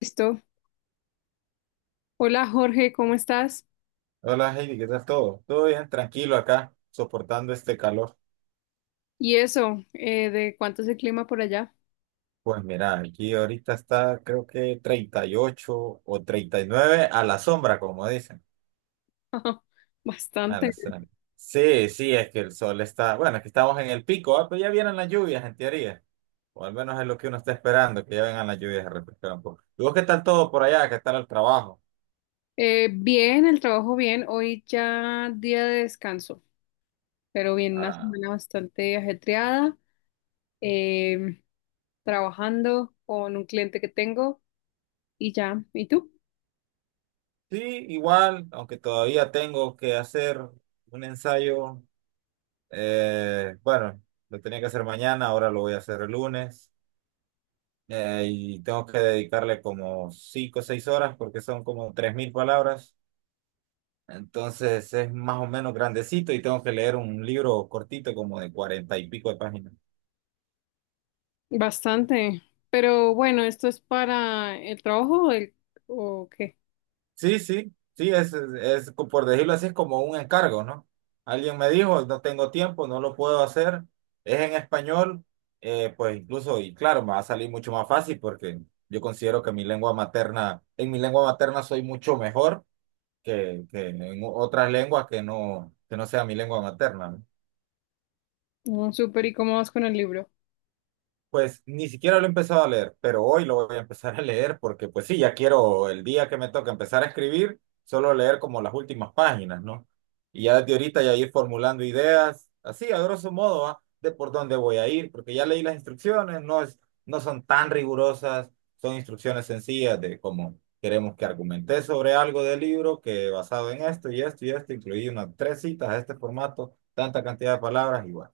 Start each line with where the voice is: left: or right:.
left: Listo. Hola Jorge, ¿cómo estás?
right: Hola Heidi, ¿qué tal todo? Todo bien, tranquilo acá, soportando este calor.
left: Y eso, ¿de cuánto es el clima por allá?
right: Pues mira, aquí ahorita está creo que 38 o 39 a la sombra, como dicen. A
left: Bastante.
right: la sombra. Sí, sí, es que el sol está, bueno, es que estamos en el pico. Pero ya vienen las lluvias en teoría, o al menos es lo que uno está esperando, que ya vengan las lluvias a refrescar un poco. ¿Y vos qué tal todo por allá? ¿Qué tal el trabajo?
left: Bien, el trabajo bien. Hoy ya día de descanso, pero bien, una
right: Ah,
left: semana bastante ajetreada, eh, trabajando con un cliente que tengo y ya. ¿Y tú?
right: sí, igual, aunque todavía tengo que hacer un ensayo. Bueno, lo tenía que hacer mañana, ahora lo voy a hacer el lunes. Y tengo que dedicarle como 5 o 6 horas porque son como 3000 palabras. Entonces es más o menos grandecito y tengo que leer un libro cortito como de 40 y pico de páginas.
left: Bastante. Pero bueno, ¿esto es para el trabajo o, o qué?
right: Sí, sí, sí, es, por decirlo así, es como un encargo, ¿no? Alguien me dijo, no tengo tiempo, no lo puedo hacer, es en español, pues incluso, y claro, me va a salir mucho más fácil porque yo considero que mi lengua materna, en mi lengua materna soy mucho mejor que en otras lenguas que no sea mi lengua materna, ¿no?
left: No, súper. ¿Y cómo vas con el libro?
right: Pues ni siquiera lo he empezado a leer, pero hoy lo voy a empezar a leer porque pues sí, ya quiero el día que me toca empezar a escribir, solo leer como las últimas páginas, ¿no? Y ya desde ahorita ya ir formulando ideas, así a grosso modo, ¿va? De por dónde voy a ir, porque ya leí las instrucciones, no son tan rigurosas, son instrucciones sencillas de cómo queremos que argumenté sobre algo del libro que basado en esto y esto y esto, incluí unas tres citas a este formato, tanta cantidad de palabras igual.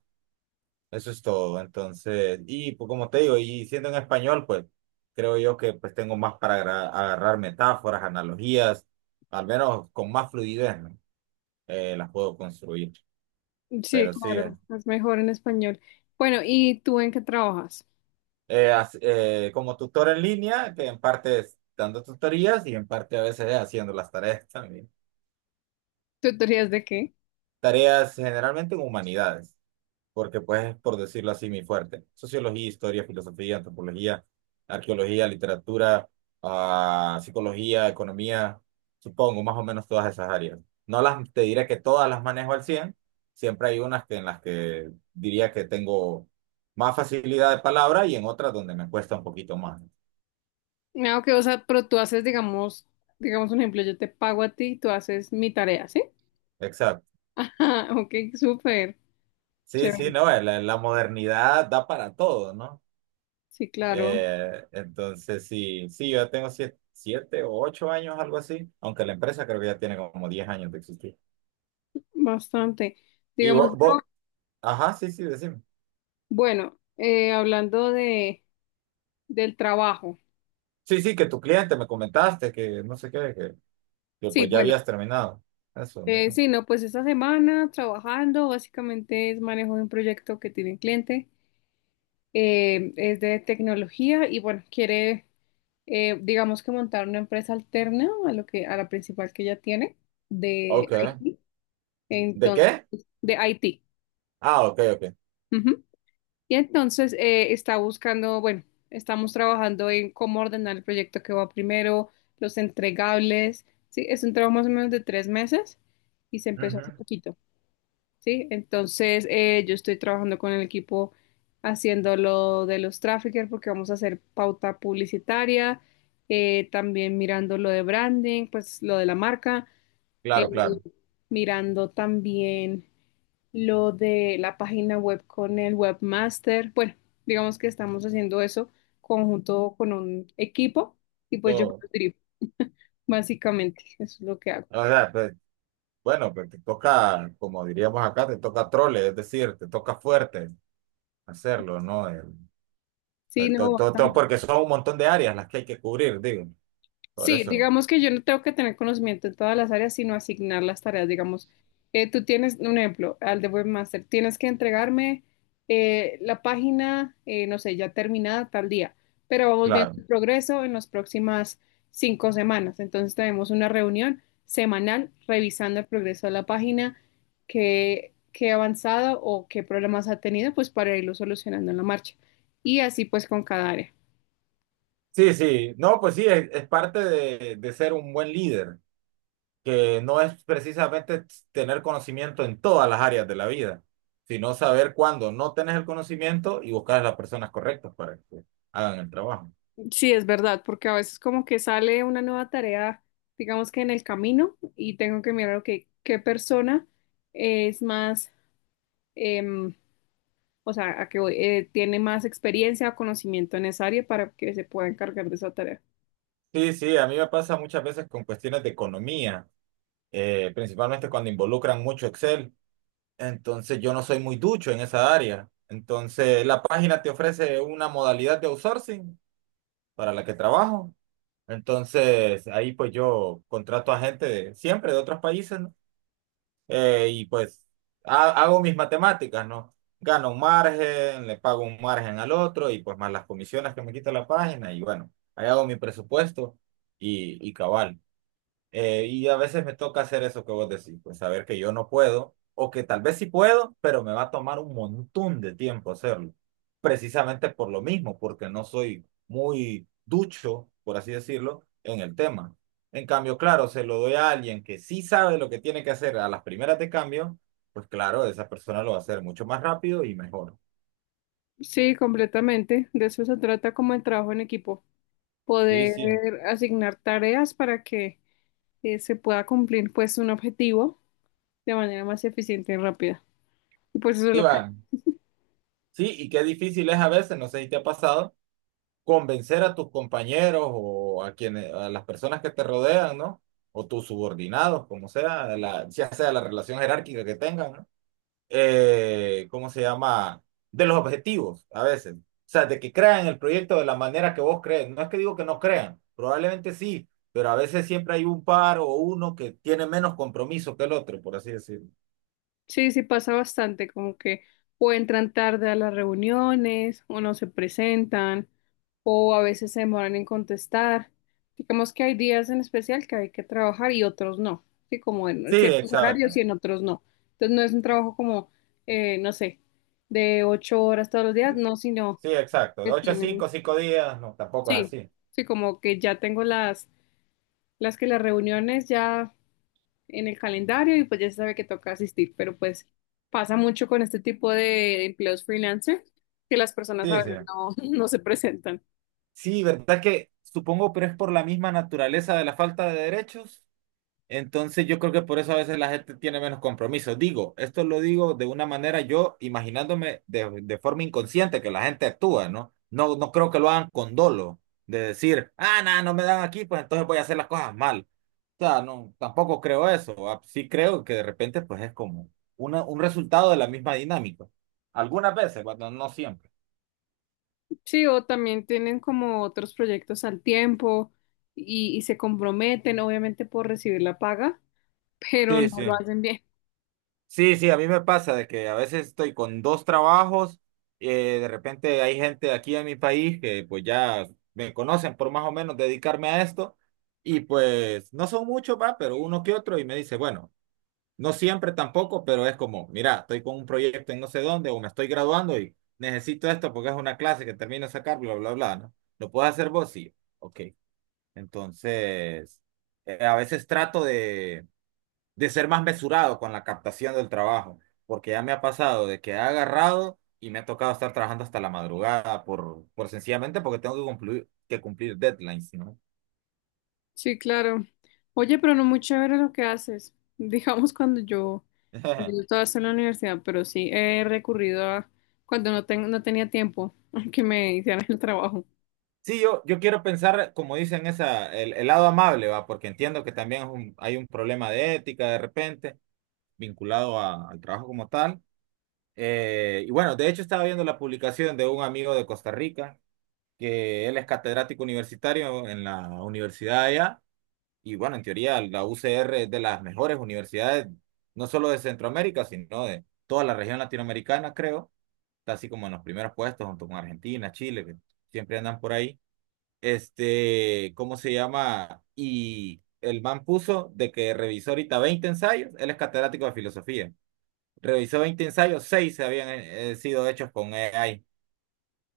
right: Eso es todo. Entonces, y pues, como te digo, y siendo en español, pues creo yo que pues tengo más para agarrar metáforas, analogías, al menos con más fluidez, ¿no? Las puedo construir.
left: Sí,
right: Pero sí,
left: claro, es mejor en español. Bueno, ¿y tú en qué trabajas?
right: como tutor en línea, que en parte es dando tutorías y en parte a veces haciendo las tareas también.
left: ¿Tutorías de qué?
right: Tareas generalmente en humanidades, porque pues es, por decirlo así, mi fuerte. Sociología, historia, filosofía, antropología, arqueología, literatura, psicología, economía, supongo, más o menos todas esas áreas. No las, Te diré que todas las manejo al cien, siempre hay unas que en las que diría que tengo más facilidad de palabra y en otras donde me cuesta un poquito más.
left: No, que, o sea, pero tú haces, digamos un ejemplo, yo te pago a ti y tú haces mi tarea, ¿sí?
right: Exacto.
left: Ah, ok, súper,
right: Sí, sí,
left: chévere.
right: no, la modernidad da para todo, ¿no?
left: Sí, claro,
right: Entonces, sí, sí, yo ya tengo 7 u 8 años, algo así, aunque la empresa creo que ya tiene como 10 años de existir.
left: bastante.
right: Y
left: Digamos,
right: vos, ajá, sí, sí, decime.
left: bueno, hablando de, del trabajo.
right: Sí, sí, que tu cliente me comentaste que no sé qué, que
left: Sí,
right: pues ya
left: bueno,
right: habías terminado. Eso, no sé.
left: sí, no, pues esta semana trabajando, básicamente es manejo de un proyecto que tiene un cliente, es de tecnología y bueno, quiere digamos que montar una empresa alterna a lo que, a la principal que ella tiene de
right: Ok.
left: IT.
right: ¿De
left: Entonces,
right: qué?
left: de IT.
right: Ah, ok, ok.
left: Ujú. Y entonces está buscando, bueno, estamos trabajando en cómo ordenar el proyecto que va primero, los entregables. Sí, es un trabajo más o menos de 3 meses y se empezó hace
right: Ujú.
left: poquito. Sí, entonces yo estoy trabajando con el equipo haciendo lo de los traffickers porque vamos a hacer pauta publicitaria, también mirando lo de branding, pues lo de la marca, eh,
right: Claro, claro.
left: mirando también lo de la página web con el webmaster. Bueno, digamos que estamos haciendo eso conjunto con un equipo y pues yo lo
right: Todo.
left: dirijo, básicamente, eso es lo que hago.
right: O sea, pues, bueno, pues te toca, como diríamos acá, te toca trole, es decir, te toca fuerte hacerlo, ¿no?
left: Sí,
right: El
left: no,
right: to- to- to-
left: bastante.
right: porque son un montón de áreas las que hay que cubrir, digo. Por
left: Sí,
right: eso,
left: digamos que yo no tengo que tener conocimiento en todas las áreas, sino asignar las tareas. Digamos, tú tienes un ejemplo al de webmaster, tienes que entregarme la página, no sé, ya terminada tal día, pero vamos viendo
right: claro.
left: el progreso en las próximas 5 semanas. Entonces tenemos una reunión semanal revisando el progreso de la página, qué ha avanzado o qué problemas ha tenido, pues para irlo solucionando en la marcha. Y así pues con cada área.
right: Sí, sí. No, pues sí, es parte de ser un buen líder, que no es precisamente tener conocimiento en todas las áreas de la vida, sino saber cuándo no tenés el conocimiento y buscar a las personas correctas para que hagan el trabajo.
left: Sí, es verdad, porque a veces como que sale una nueva tarea, digamos que en el camino, y tengo que mirar, ok, qué persona es más, em, o sea, a que voy, tiene más experiencia o conocimiento en esa área para que se pueda encargar de esa tarea.
right: Sí, sí, a mí me pasa muchas veces con cuestiones de economía, principalmente cuando involucran mucho Excel. Entonces yo no soy muy ducho en esa área. Entonces la página te ofrece una modalidad de outsourcing para la que trabajo. Entonces ahí pues yo contrato a gente siempre de otros países, ¿no? Y pues hago mis matemáticas, ¿no? Gano un margen, le pago un margen al otro y pues más las comisiones que me quita la página y bueno, ahí hago mi presupuesto y cabal. Y a veces me toca hacer eso que vos decís, pues saber que yo no puedo, o que tal vez sí puedo, pero me va a tomar un montón de tiempo hacerlo. Precisamente por lo mismo, porque no soy muy ducho, por así decirlo, en el tema. En cambio, claro, se lo doy a alguien que sí sabe lo que tiene que hacer a las primeras de cambio, pues claro, esa persona lo va a hacer mucho más rápido y mejor.
left: Sí, completamente. De eso se trata como el trabajo en equipo,
right: Sí,
left: poder
right: sí,
left: asignar tareas para que se pueda cumplir pues un objetivo de manera más eficiente y rápida. Y pues eso es
right: sí,
left: lo que
right: va. Sí, y qué difícil es a veces, no sé si te ha pasado convencer a tus compañeros o a las personas que te rodean, ¿no? O tus subordinados, como sea, ya sea la relación jerárquica que tengan, ¿no? ¿Cómo se llama? De los objetivos, a veces. O sea, de que crean el proyecto de la manera que vos crees. No es que digo que no crean, probablemente sí, pero a veces siempre hay un par o uno que tiene menos compromiso que el otro, por así decirlo.
left: sí, sí pasa bastante, como que o entran tarde a las reuniones, o no se presentan, o a veces se demoran en contestar. Digamos que hay días en especial que hay que trabajar y otros no, sí, como en
right: Sí,
left: ciertos horarios
right: exacto.
left: y en otros no. Entonces no es un trabajo como, no sé, de 8 horas todos los días, no, sino
right: Sí, exacto. De
left: que
right: 8 a 5, 5 días, no, tampoco es
left: sí,
right: así.
left: sí, como que ya tengo las que las reuniones ya en el calendario y pues ya se sabe que toca asistir, pero pues pasa mucho con este tipo de empleos freelancer que las personas a
right: Sí, sí.
left: veces no, no se presentan.
right: Sí, verdad que supongo, pero es por la misma naturaleza de la falta de derechos. Entonces yo creo que por eso a veces la gente tiene menos compromiso. Digo, esto lo digo de una manera yo imaginándome de forma inconsciente que la gente actúa, ¿no? No, no creo que lo hagan con dolo, de decir, ah, nada, no me dan aquí, pues entonces voy a hacer las cosas mal. O sea, no, tampoco creo eso. Ah, sí creo que de repente pues es como un resultado de la misma dinámica. Algunas veces, cuando no siempre.
left: Sí, o también tienen como otros proyectos al tiempo y se comprometen obviamente por recibir la paga, pero no
right: Sí,
left: lo
right: sí.
left: hacen bien.
right: Sí, sí, a mí me pasa de que a veces estoy con dos trabajos, de repente hay gente aquí en mi país que pues ya me conocen por más o menos dedicarme a esto y pues no son muchos, va, pero uno que otro y me dice, bueno, no siempre tampoco, pero es como, mira, estoy con un proyecto en no sé dónde o me estoy graduando y necesito esto porque es una clase que termino de sacar, bla, bla, bla, ¿no? ¿Lo puedes hacer vos? Sí, ok. Entonces, a veces trato de ser más mesurado con la captación del trabajo, porque ya me ha pasado de que he agarrado y me ha tocado estar trabajando hasta la madrugada por sencillamente porque tengo que que cumplir deadlines, ¿no?
left: Sí, claro. Oye, pero no muy chévere lo que haces. Digamos cuando yo estaba en la universidad, pero sí he recurrido a cuando no, no tenía tiempo que me hicieran el trabajo.
right: Sí, yo quiero pensar, como dicen, esa, el lado amable, ¿va? Porque entiendo que también hay un problema de ética de repente vinculado al trabajo como tal. Y bueno, de hecho estaba viendo la publicación de un amigo de Costa Rica, que él es catedrático universitario en la universidad allá. Y bueno, en teoría la UCR es de las mejores universidades, no solo de Centroamérica, sino de toda la región latinoamericana, creo. Está así como en los primeros puestos, junto con Argentina, Chile, que siempre andan por ahí. Este, ¿cómo se llama? Y el man puso de que revisó ahorita 20 ensayos, él es catedrático de filosofía. Revisó 20 ensayos, seis se habían sido hechos con AI.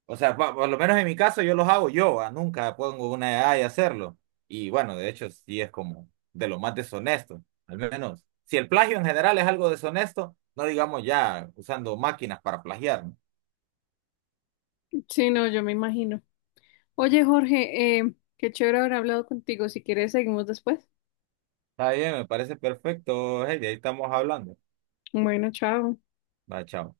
right: O sea, por lo menos en mi caso yo los hago yo, nunca pongo una edad de hacerlo. Y bueno, de hecho sí es como de lo más deshonesto, al menos. Si el plagio en general es algo deshonesto, no digamos ya usando máquinas para plagiar, ¿no?
left: Sí, no, yo me imagino. Oye, Jorge, qué chévere haber hablado contigo. Si quieres, seguimos después.
right: Está bien, me parece perfecto, hey, de ahí estamos hablando.
left: Bueno, chao.
right: Va, chao.